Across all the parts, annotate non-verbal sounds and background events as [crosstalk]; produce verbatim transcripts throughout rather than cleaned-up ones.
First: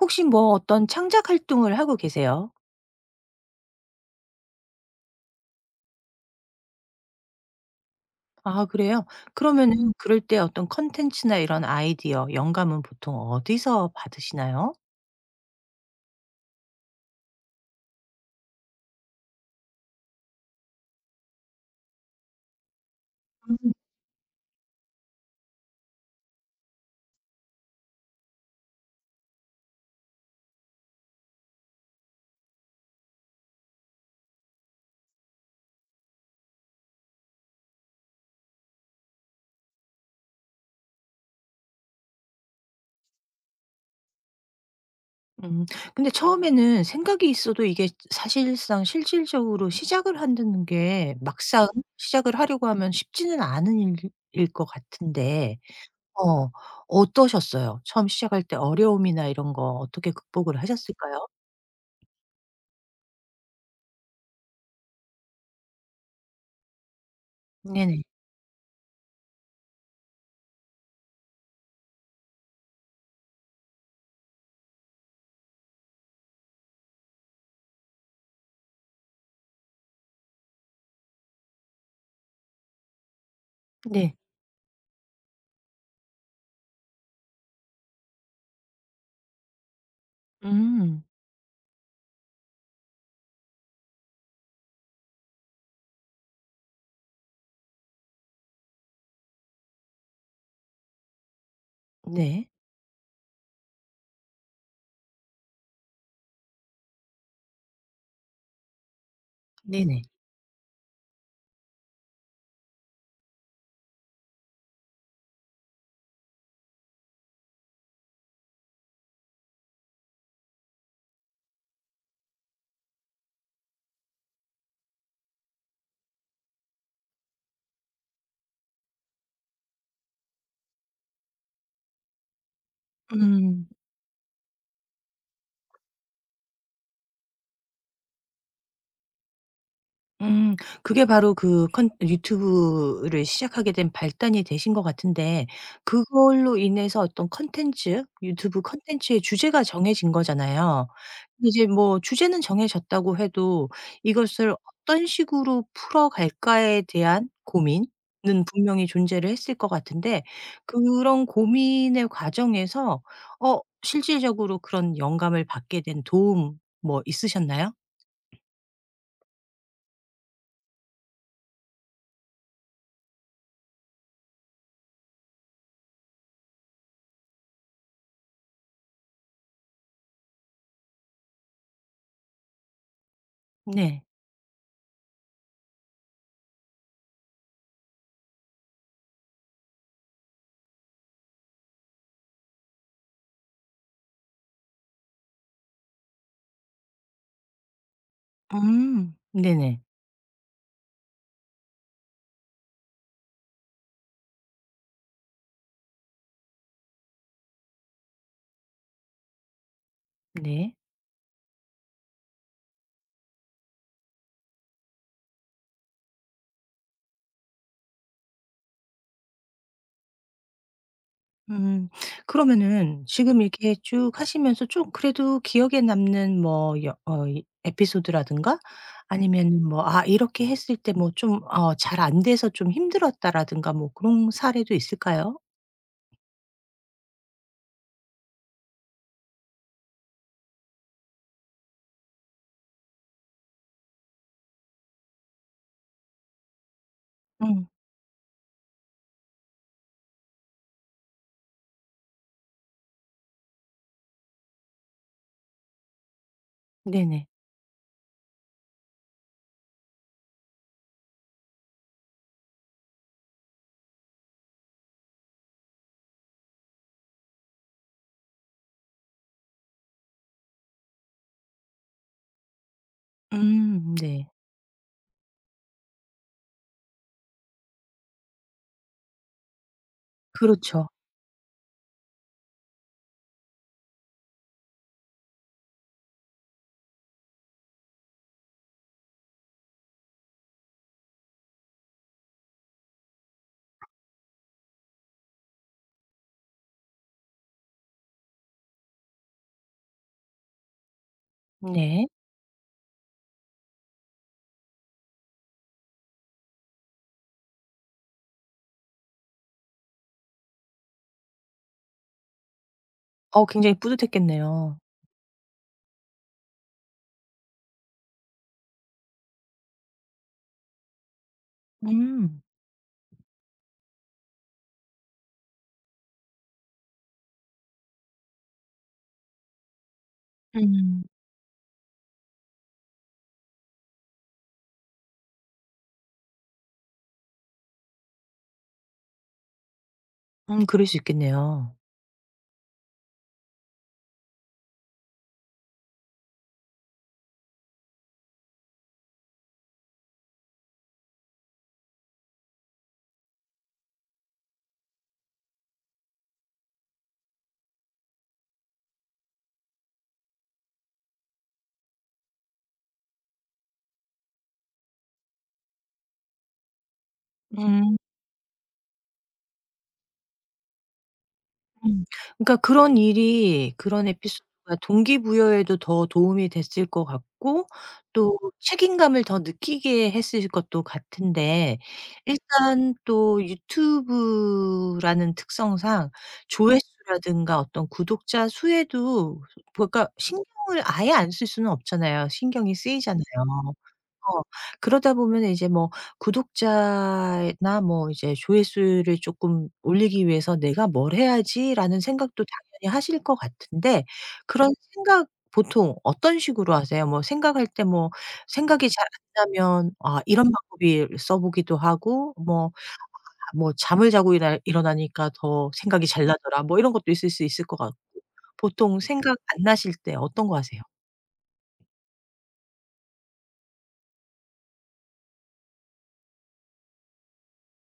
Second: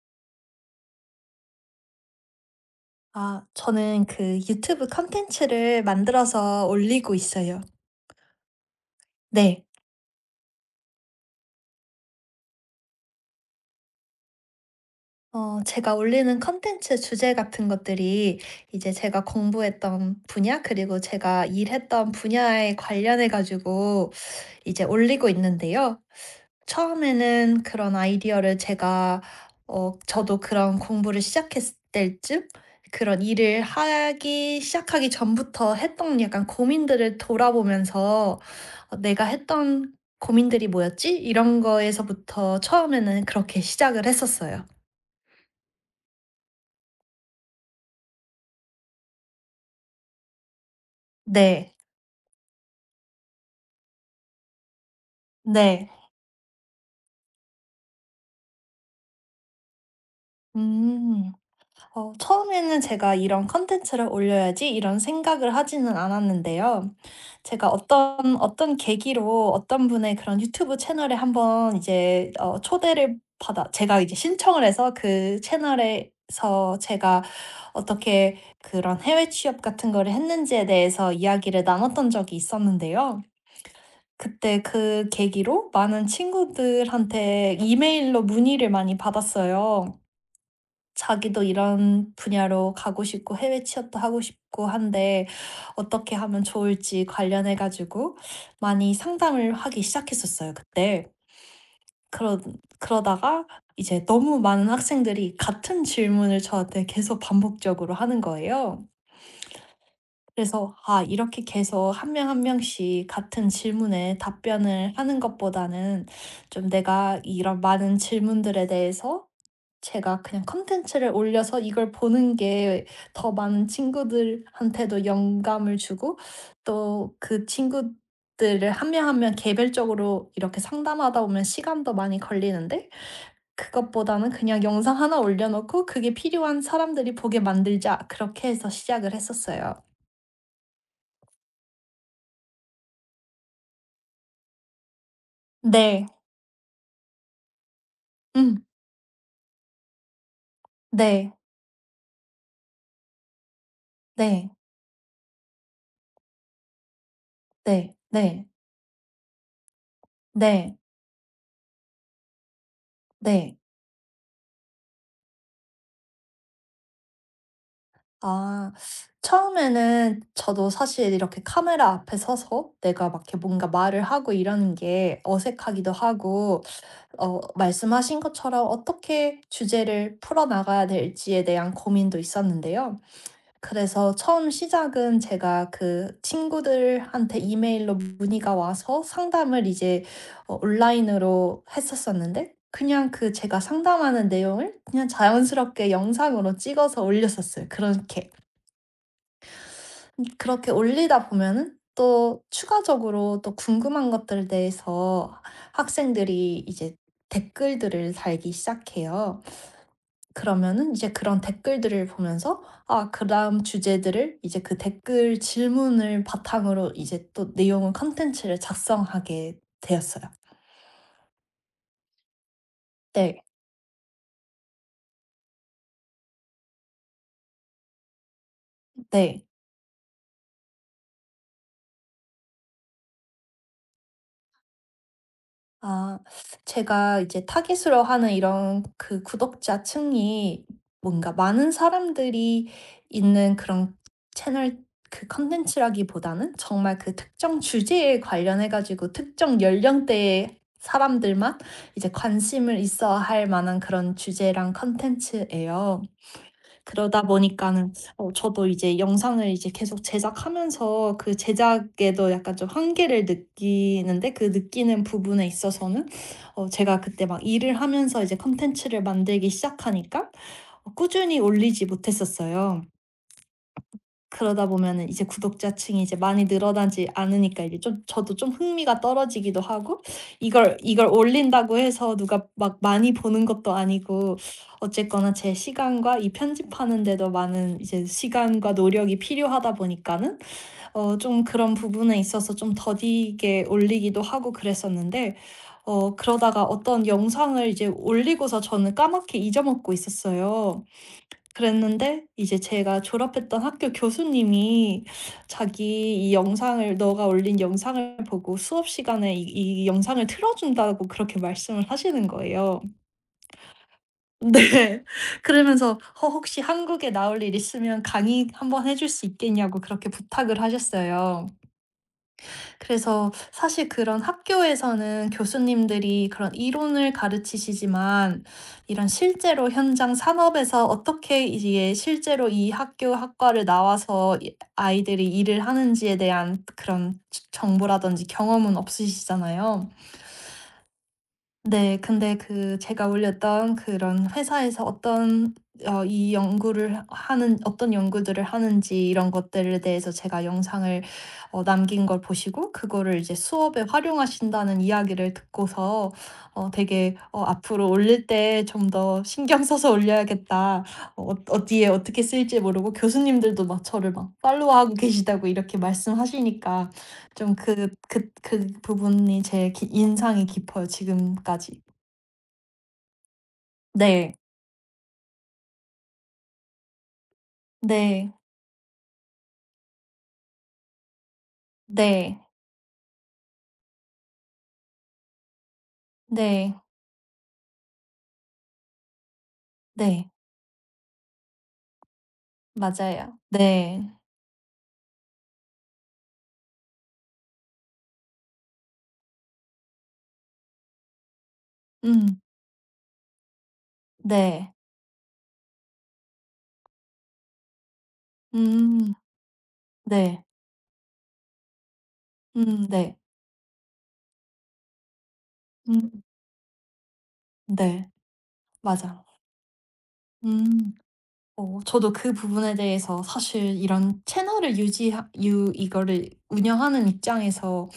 혹시 뭐 어떤 창작 활동을 하고 계세요? 아 저는 그 유튜브 콘텐츠를 만들어서 올리고 있어요. 아 그래요? 네. 그러면은 음. 그럴 때 어떤 컨텐츠나 이런 아이디어, 영감은 보통 어디서 받으시나요? 어 제가 올리는 콘텐츠 주제 같은 것들이 이제 제가 공부했던 분야, 그리고 제가 일했던 분야에 관련해 음. 가지고 이제 올리고 있는데요. 처음에는 그런 아이디어를 제가 어 저도 그런 공부를 시작했을 때쯤, 그런 일을 하기 시작하기 전부터 했던 약간 고민들을 돌아보면서 '어 내가 했던 고민들이 뭐였지?' 이런 거에서부터 처음에는 그렇게 시작을 했었어요. 음. 근데 처음에는 생각이 있어도 이게 사실상 실질적으로 시작을 한다는 게 막상 네. 시작을 하려고 하면 쉽지는 않은 일일것 같은데 네. 어 어떠셨어요? 처음 시작할 때 어려움이나 이런 거 어떻게 극복을 하셨을까요? 음. 어 처음에는 제가 '이런 콘텐츠를 올려야지.' 이런 생각을 하지는 않았는데요. 제가 네네. 어떤 어떤 계기로 어떤 분의 그런 유튜브 채널에 한번 이제 어 초대를 받아 제가 이제 신청을 해서 그 채널에서 제가 어떻게 그런 해외 취업 같은 거를 했는지에 대해서 이야기를 나눴던 적이 있었는데요. 네. 그때 그 계기로 많은 친구들한테 이메일로 문의를 많이 받았어요. 음. 자기도 이런 분야로 가고 싶고 해외 취업도 하고 싶고 한데 어떻게 하면 좋을지 관련해 가지고 많이 상담을 하기 시작했었어요 그때. 그러 네. 그러다가 이제 너무 많은 학생들이 같은 질문을 저한테 계속 반복적으로 하는 거예요. 네네. 그래서 '아 이렇게 계속 한 명 한 명씩 같은 질문에 답변을 하는 것보다는 좀 내가 이런 많은 질문들에 대해서 제가 그냥 콘텐츠를 올려서 이걸 보는 게 더 많은 친구들한테도 영감을 주고, 또 그 친구들을 한 명 한 명 개별적으로 이렇게 상담하다 보면 시간도 많이 걸리는데 음. 그것보다는 그냥 영상 하나 올려 놓고 그게 필요한 사람들이 보게 만들자.' 그렇게 해서 시작을 했었어요. 음. 그게 바로 그 컨 유튜브를 시작하게 된 발단이 되신 것 같은데, 네. 그걸로 인해서 어떤 컨텐츠 유튜브 음. 컨텐츠의 주제가 정해진 거잖아요. 네. 근데 이제 뭐 주제는 정해졌다고 해도 네. 이것을 '어떤 식으로 풀어갈까.'에 대한 고민은 네. 네. 분명히 존재를 했을 것 같은데, 네. 그런 고민의 과정에서 네. 어 실질적으로 그런 영감을 받게 된 도움 뭐 있으셨나요? 아. 처음에는 저도 사실 이렇게 카메라 앞에 서서 내가 막 이렇게 뭔가 말을 하고 이러는 게 어색하기도 하고, 어 말씀하신 것처럼 어떻게 주제를 풀어나가야 될지에 대한 고민도 있었는데요. 네. 그래서 처음 시작은 제가 그 친구들한테 이메일로 문의가 와서 상담을 이제 어 온라인으로 했었었는데 그냥 그 제가 상담하는 내용을 그냥 자연스럽게 영상으로 찍어서 올렸었어요 그렇게. 음. 네네. 음, 그렇게 올리다 보면은 또 추가적으로 또 궁금한 것들에 대해서 학생들이 이제 댓글들을 달기 시작해요. 네. 그러면은 이제 그런 댓글들을 보면서 아 그다음 주제들을 이제 그 댓글 질문을 바탕으로 이제 또 내용을 컨텐츠를 작성하게 되었어요. 음. 그러면은 지금 네. 이렇게 쭉 하시면서 좀 그래도 기억에 남는 뭐 여 어 이 에피소드라든가 네. 아니면은 뭐 '아 이렇게 했을 때 뭐 좀 어 잘 안 돼서 좀 힘들었다.'라든가 뭐 그런 사례도 있을까요? 아 제가 이제 타깃으로 하는 이런 그 구독자층이 뭔가 많은 사람들이 있는 그런 채널, 그 콘텐츠라기보다는 정말 그 특정 음. 주제에 관련해 가지고 특정 연령대의 사람들만 이제 관심을 있어 할 만한 그런 주제랑 콘텐츠예요. 그러다 네네. 보니까는, 어, 저도 이제 영상을 이제 계속 제작하면서 그 제작에도 약간 좀 한계를 느끼는데 그 느끼는 부분에 있어서는 어, 제가 그때 막 일을 하면서 이제 컨텐츠를 만들기 시작하니까 어, 꾸준히 올리지 못했었어요. 음 네. 그러다 보면은 이제 구독자층이 이제 많이 늘어나지 않으니까 이제 좀 저도 좀 흥미가 떨어지기도 하고, 이걸 그렇죠. 이걸 올린다고 해서 누가 막 많이 보는 것도 아니고 어쨌거나 제 시간과 이 편집하는 데도 많은 이제 시간과 노력이 필요하다 보니까는 어 좀 그런 부분에 있어서 좀 더디게 올리기도 하고 그랬었는데 어 그러다가 어떤 영상을 이제 올리고서 저는 까맣게 잊어먹고 있었어요. 네. 그랬는데 이제 제가 졸업했던 학교 교수님이 자기 이 영상을 "너가 올린 영상을 보고 수업 시간에 이 이 영상을 틀어 준다."고 그렇게 말씀을 하시는 거예요. 어 굉장히 [laughs] 뿌듯했겠네요. 네. 그러면서 "어 혹시 한국에 나올 일 있으면 강의 한번 해줄 수 있겠냐."고 그렇게 부탁을 하셨어요. 음. 그래서 사실 그런 학교에서는 교수님들이 그런 이론을 가르치시지만 이런 실제로 현장 산업에서 음. 어떻게 이게 실제로 이 학교 학과를 나와서 이 아이들이 일을 하는지에 대한 그런 정보라든지 경험은 없으시잖아요. 음 그럴 수 있겠네요. 네. 근데 그 제가 올렸던 그런 회사에서 어떤 어 이 연구를 하는, 어떤 연구들을 하는지 이런 것들에 대해서 제가 영상을 어 남긴 걸 보시고 그거를 이제 수업에 활용하신다는 이야기를 듣고서 어 되게 '어 앞으로 올릴 때 좀 더 신경 써서 올려야겠다.' 어 어디에 어떻게 쓸지 모르고 교수님들도 막 저를 막 팔로우하고 계시다고 이렇게 말씀하시니까 좀 그 음. 그 그 부분이 제일 기 인상이 깊어요 지금까지. 음. 그러니까 그런 일이 그런 네. 에피소드가 동기부여에도 더 도움이 됐을 것 같고, 네. 또 책임감을 더 느끼게 했을 것도 같은데, 네. 일단 또 유튜브라는 특성상 네. 조회수라든가 어떤 구독자 수에도, 그러니까 네. 신경을 아예 안 쓸 수는 없잖아요. 신경이 쓰이잖아요. 맞아요. 네. 어. 그러다 보면은 이제 뭐 구독자나 뭐 이제 조회수를 쪼끔 올리기 위해서 '내가 뭘 해야지.'라는 음. 생각도 당연히 하실 것 같은데, 네. 그런 생각 보통 어떤 식으로 하세요? 뭐 생각할 때 뭐 생각이 잘 음. 안 나면 아 네. 이런 방법을 써 보기도 하고 뭐, 음 네. 뭐 '잠을 자고 일어 일어나니까 더 생각이 음 잘 나더라.' 뭐 이런 것도 있을 수 있을 것 같고. 네. 보통 음. 맞아. 생각 안 나실 때 어떤 거 하세요? 음. 어 저도 그 부분에 대해서 사실 이런 채널을 유지, 유 이거를 운영하는 입장에서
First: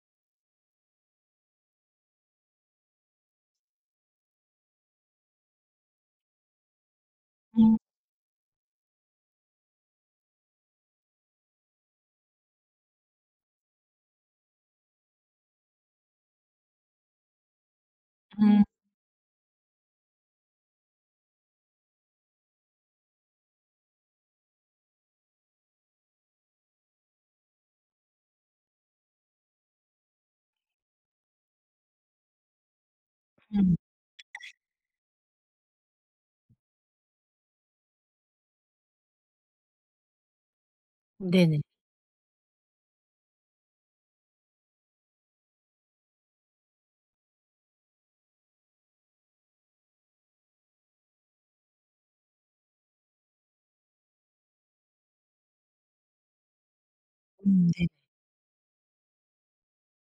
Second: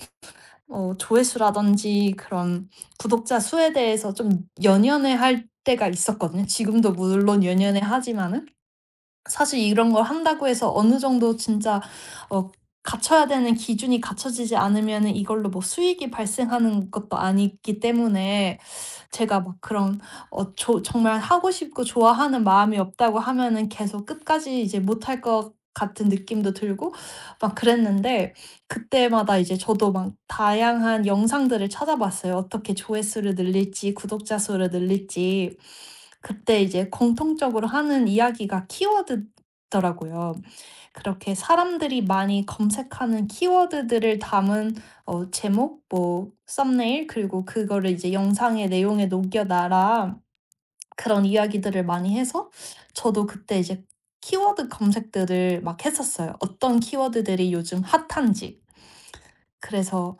어 조회수라든지 그런 구독자 수에 대해서 좀 연연해할 때가 있었거든요. 지금도 물론 음. 연연해하지만은 사실 이런 걸 한다고 해서 어느 정도 진짜 어 갖춰야 되는 기준이 갖춰지지 않으면은 이걸로 뭐 수익이 발생하는 것도 아니기 때문에 음. 제가 막 그런 어 조 정말 하고 싶고 좋아하는 마음이 없다고 하면은 계속 끝까지 이제 못할 것 같은 느낌도 들고 막 그랬는데 그때마다 이제 저도 막 다양한 영상들을 찾아봤어요. 어떻게 조회수를 음. 늘릴지, 구독자 수를 늘릴지. 그때 이제 공통적으로 하는 이야기가 키워드더라고요. 그렇게 네네. 사람들이 많이 검색하는 키워드들을 담은 어 제목 뭐 썸네일, 그리고 그거를 이제 영상의 내용에 녹여놔라, 그런 이야기들을 많이 해서 저도 그때 이제 키워드 검색들을 막 했었어요. 어떤 키워드들이 음 요즘 네. 핫한지. 그래서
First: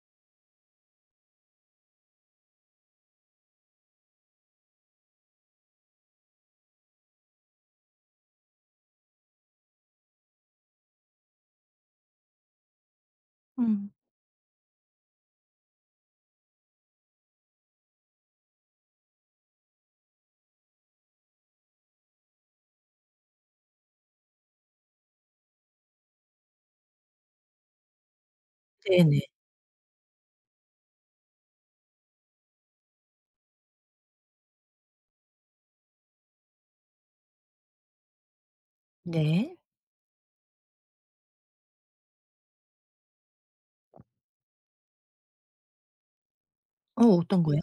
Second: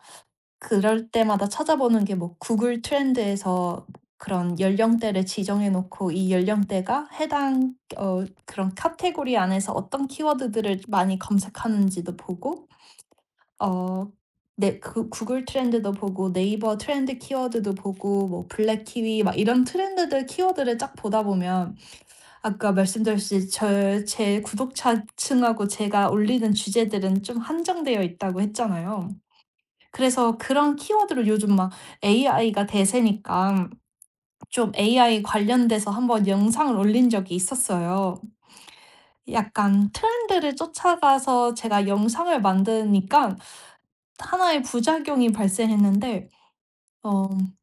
그럴 때마다 찾아보는 게 뭐 구글 트렌드에서 그런 연령대를 지정해 놓고 이 연령대가 해당 어 그런 카테고리 안에서 어떤 키워드들을 많이 검색하는지도 보고 음. 어 네 그 구글 트렌드도 보고 네이버 트렌드 키워드도 보고 뭐 블랙 키위 막 이런 트렌드들 키워드를 쫙 보다 보면 아까 말씀드렸듯이 저 제 구독자층하고 제가 올리는 주제들은 좀 한정되어 있다고 했잖아요. 네네. 그래서 그런 키워드를 요즘 막 에이아이가 대세니까 좀 에이아이 관련돼서 한번 영상을 올린 적이 있었어요. 네. 약간 트렌드를 쫓아가서 제가 영상을 만드니까 하나의 부작용이 발생했는데 어 어 어떤 거요?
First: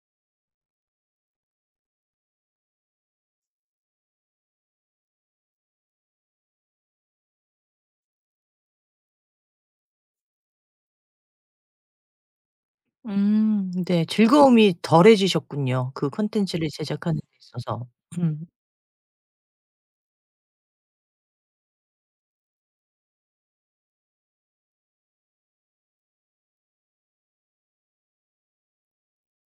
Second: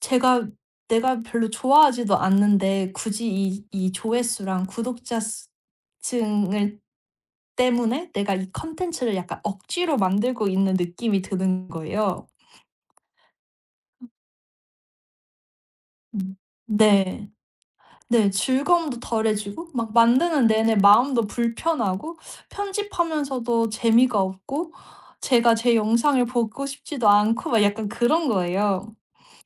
제가 내가 별로 좋아하지도 않는데 굳이 이 이 조회수랑 구독자 수 층을 때문에 내가 이 컨텐츠를 약간 억지로 만들고 있는 느낌이 드는 거예요. 음 네. 즐거움이 덜해지셨군요, 그 음. 콘텐츠를 제작하는 데 네. 있어서. 네. 음. 즐거움도 덜해지고 막 만드는 내내 마음도 불편하고 편집하면서도 재미가 없고 제가 제 영상을 보고 싶지도 않고 막 약간 그런 거예요.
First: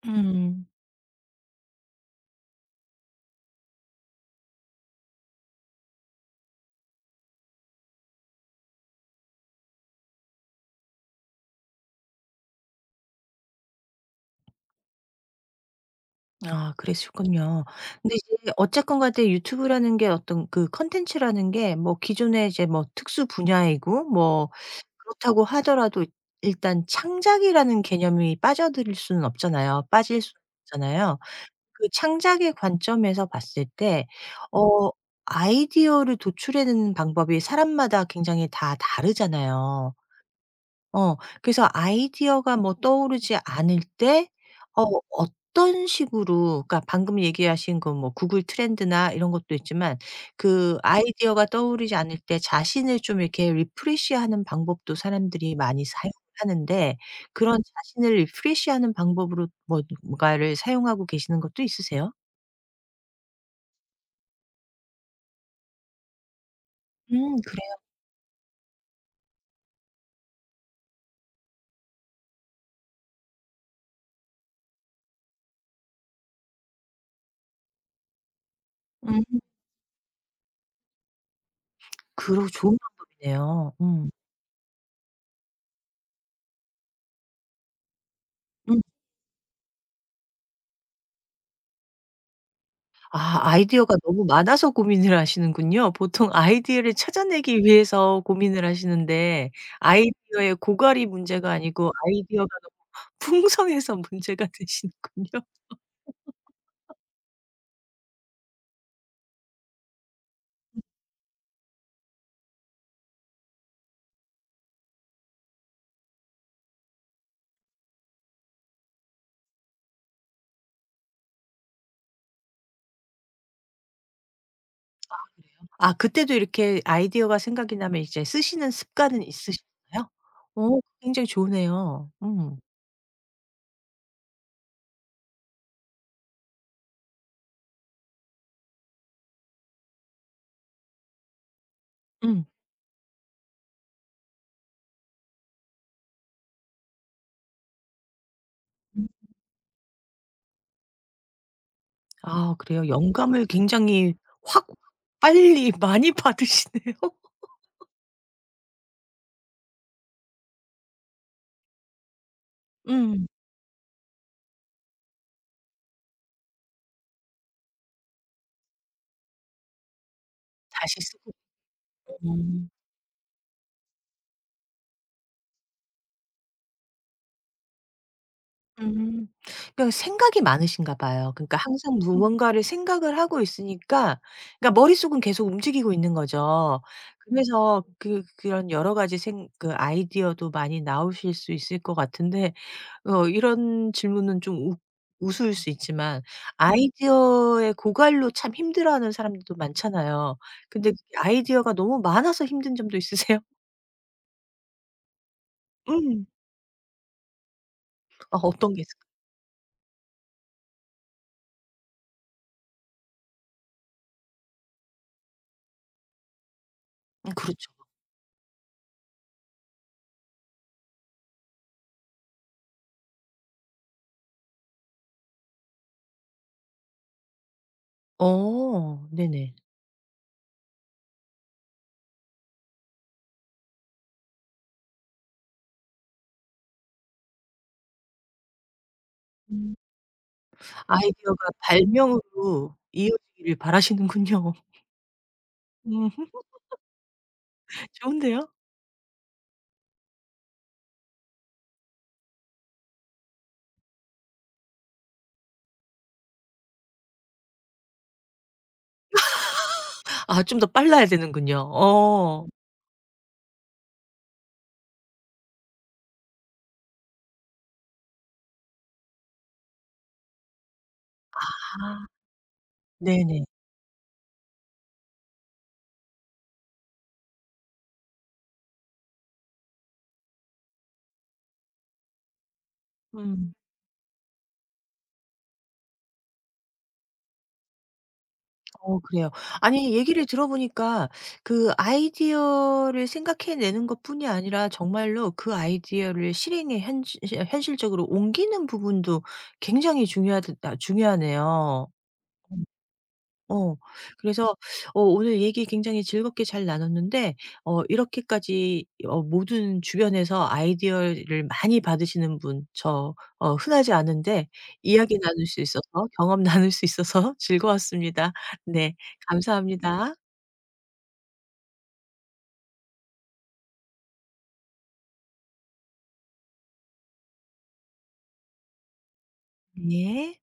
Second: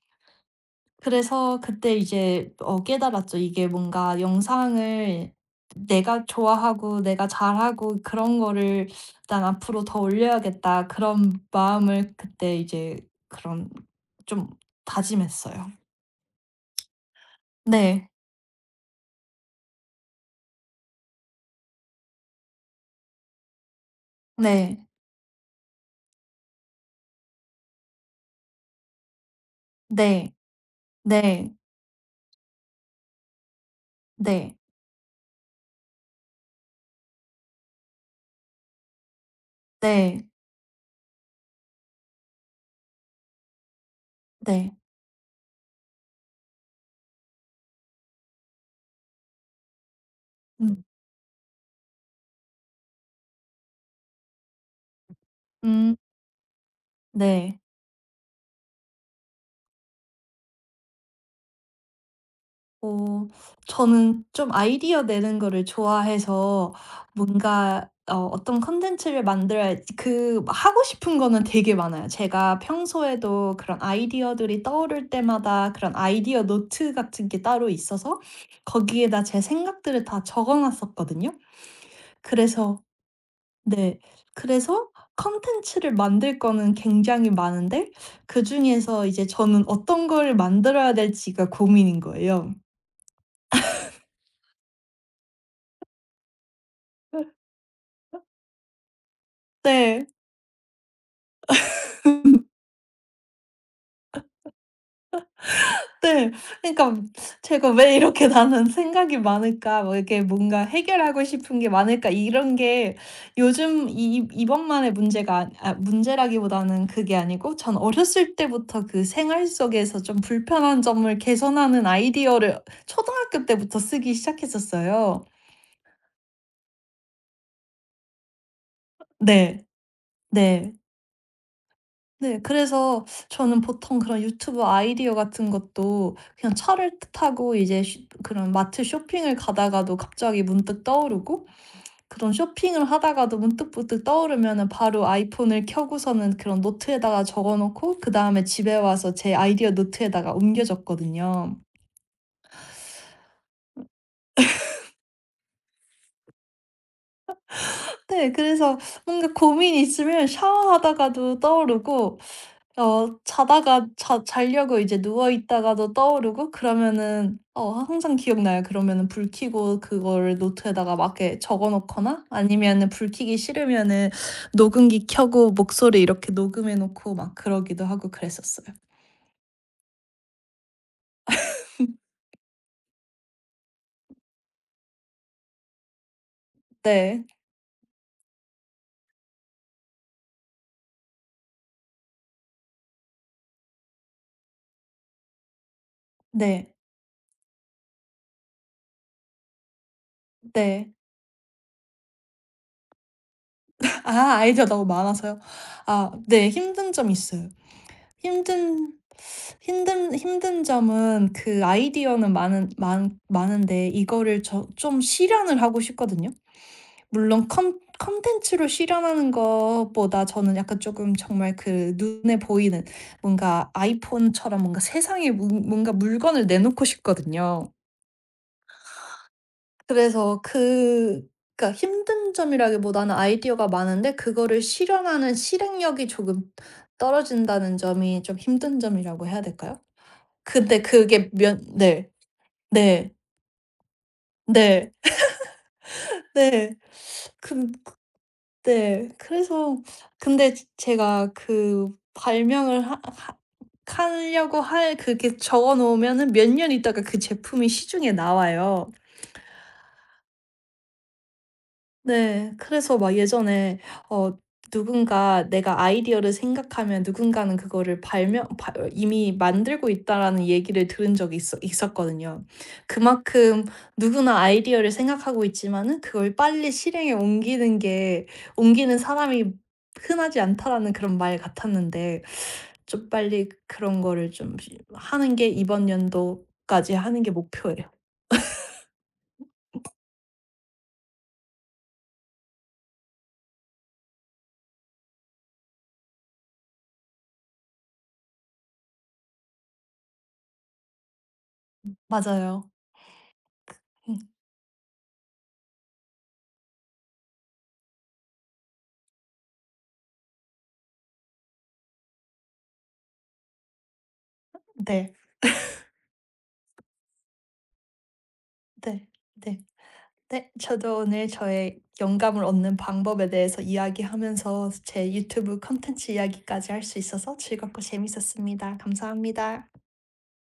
음. 그래서 그때 이제 어 깨달았죠. 이게 뭔가 영상을 내가 좋아하고 내가 잘하고 그런 거를 '일단 앞으로 더 올려야겠다.' 그런 마음을 그때 이제 그런 좀 다짐했어요. 아 그랬을군요. 네. 근데 이제 어쨌건 간에 유튜브라는 게 어떤 그 콘텐츠라는 게 뭐 기존에 이제 뭐 특수 분야이고 뭐 네. 그렇다고 하더라도 일단 창작이라는 개념이 빠져들 수는 없잖아요. 빠질 네. 수는 없잖아요. 네. 그 창작의 관점에서 봤을 때 네. 어 아이디어를 도출해 내는 방법이 사람마다 굉장히 다 다르잖아요. 네. 어. 그래서 아이디어가 뭐 떠오르지 않을 때 네. 어 어떤 식으로, 그러니까 방금 얘기하신 그 뭐 구글 트렌드나 이런 것도 있지만 그 음. 아이디어가 떠오르지 않을 때 자신을 좀 이렇게 리프레시하는 방법도 사람들이 많이 음 사용 하는데 그런 네. 자신을 리프레시하는 방법으로 뭐 뭔가를 사용하고 계시는 것도 있으세요? 어 저는 좀 아이디어 내는 거를 좋아해서 음 그래요? 뭔가 어 어떤 콘텐츠를 만들어야 그 하고 싶은 거는 되게 많아요. 제가 평소에도 그런 아이디어들이 떠오를 때마다 그런 아이디어 노트 같은 게 따로 있어서 거기에다 음. 제 생각들을 다 적어 놨었거든요. 그러 좋은 그래서 방법이네요. 네. 음. 그래서 컨텐츠를 만들 거는 굉장히 많은데 그중에서 이제 저는 어떤 걸 만들어야 될지가 고민인 거예요. 아 아이디어가 너무 많아서 고민을 하시는군요. 보통 아이디어를 [laughs] 찾아내기 위해서 고민을 하시는데, 네. 아이디어의 고갈이 문제가 아니고 아이디어가 너무 풍성해서 문제가 [laughs] 되시는군요. 네. 그러니까 제가 '왜 이렇게 [laughs] 나는 생각이 많을까? 뭐 이렇게 뭔가 해결하고 싶은 게 많을까?' 이런 게 요즘 이 이번만의 문제가 아니 아 문제라기보다는 그게 아니고 전 어렸을 때부터 그 생활 속에서 좀 불편한 점을 개선하는 아이디어를 초등학교 때부터 쓰기 시작했었어요. 아 그때도 이렇게 아이디어가 생각이 나면 이제 쓰시는 습관은 네. 있으신가요? 네. 오 굉장히 좋네요 네. 음. 그래서 저는 보통 그런 유튜브 아이디어 같은 것도 그냥 차를 타고 이제 쉬- 그런 마트 쇼핑을 가다가도 갑자기 문득 떠오르고, 그런 음. 쇼핑을 하다가도 문득문득 떠오르면은 바로 아이폰을 켜고서는 그런 노트에다가 적어 놓고 그다음에 집에 와서 제 아이디어 노트에다가 옮겨 줬거든요. 아 그래요. 영감을 굉장히 확 빨리 많이 받으시네요. [laughs] 네. 그래서 뭔가 고민이 있으면 샤워하다가도 떠오르고 어 음. 자다가 자 자려고 이제 누워 있다가도 떠오르고, 그러면은 어 항상 기억나요. 그러면은 불 켜고 그거를 노트에다가 다시 막 쓰고. 이렇게 적어 놓거나, 어. 아니면은 불 켜기 싫으면은 녹음기 켜고 목소리 이렇게 녹음해 놓고 막 그러기도 하고 그랬었어요. 음. 그러니까 생각이 많으신가 봐요. 그러니까 항상 음. 무언가를 생각을 하고 있으니까, 그러니까 머릿속은 계속 움직이고 있는 거죠. 네. 그래서 그 그런 여러 가지 생 그 아이디어도 많이 나오실 수 있을 것 같은데, 어 이런 질문은 좀 우 우스울 수 있지만, 네. 아이디어의 고갈로 참 힘들어하는 사람들도 많잖아요. 근데 네. 그게 아이디어가 너무 많아서 힘든 점도 있으세요? 아 아이디어 너무 많아서요? 아 음. 네. 힘든 점이 있어요. [laughs] 아 어떤 게 힘든 있을까요? 힘든 힘든 점은 그 아이디어는 많은 많 많은데 이거를 저 좀 실현을 하고 싶거든요. 음 물론 그렇죠. 컨 컨텐츠로 실현하는 것보다 저는 약간 쪼금 정말 그 눈에 보이는 뭔가 아이폰처럼 뭔가 세상에 뭔 뭔가 물건을 내놓고 싶거든요. 어 네네. 그래서 그 그러니까 힘든 점이라기보다는 아이디어가 많은데 그거를 실현하는 실행력이 조금 떨어진다는 점이 좀 힘든 점이라고 해야 될까요? 근데 그게 아이디어가 면 네. 발명으로 네. 이어지기를 바라시는군요. 네. 음 [laughs] 네. 근 좋은데요? 네. 그래서 근데 제 제가 그 발명을 하하 하려고 할 그게 적어 놓으면은 몇 년 있다가 그 제품이 시중에 나와요. 아 좀 더 빨라야 되는군요. 어. 네. 그래서 막 예전에 어 누군가 내가 아이디어를 생각하면 누군가는 그거를 발명 발 이미 만들고 있다라는 얘기를 들은 적이 있어 아 있었거든요. 네네. 그만큼 누구나 아이디어를 생각하고 있지만은 그걸 빨리 실행에 옮기는 게 옮기는 사람이 흔하지 않다라는 그런 말 같았는데 좀 빨리 음. 그런 거를 좀 시 하는 게 이번 연도까지 하는 게 목표예요. 어 그래요. 아니 얘기를 들어보니까 그 아이디어를 생각해 내는 것뿐이 아니라 정말로 그 아이디어를 실행에 현실 현실적으로 옮기는 부분도 굉장히 중요하다 중요하네요. 맞아요. 어. 음. 그래서 어 오늘 얘기 굉장히 즐겁게 잘 나눴는데, 어 이렇게까지 어 모든 주변에서 아이디어를 많이 받으시는 분 저 어 흔하지 않은데 네. 이야기 나눌 수 있어서 경험 [laughs] 나눌 수 있어서 즐거웠습니다. 네. 네. 네. 감사합니다. 네, 저도 오늘 저의 영감을 얻는 방법에 대해서 이야기하면서 제 유튜브 콘텐츠 이야기까지 할 수 있어서 즐겁고 재밌었습니다. 감사합니다. 네.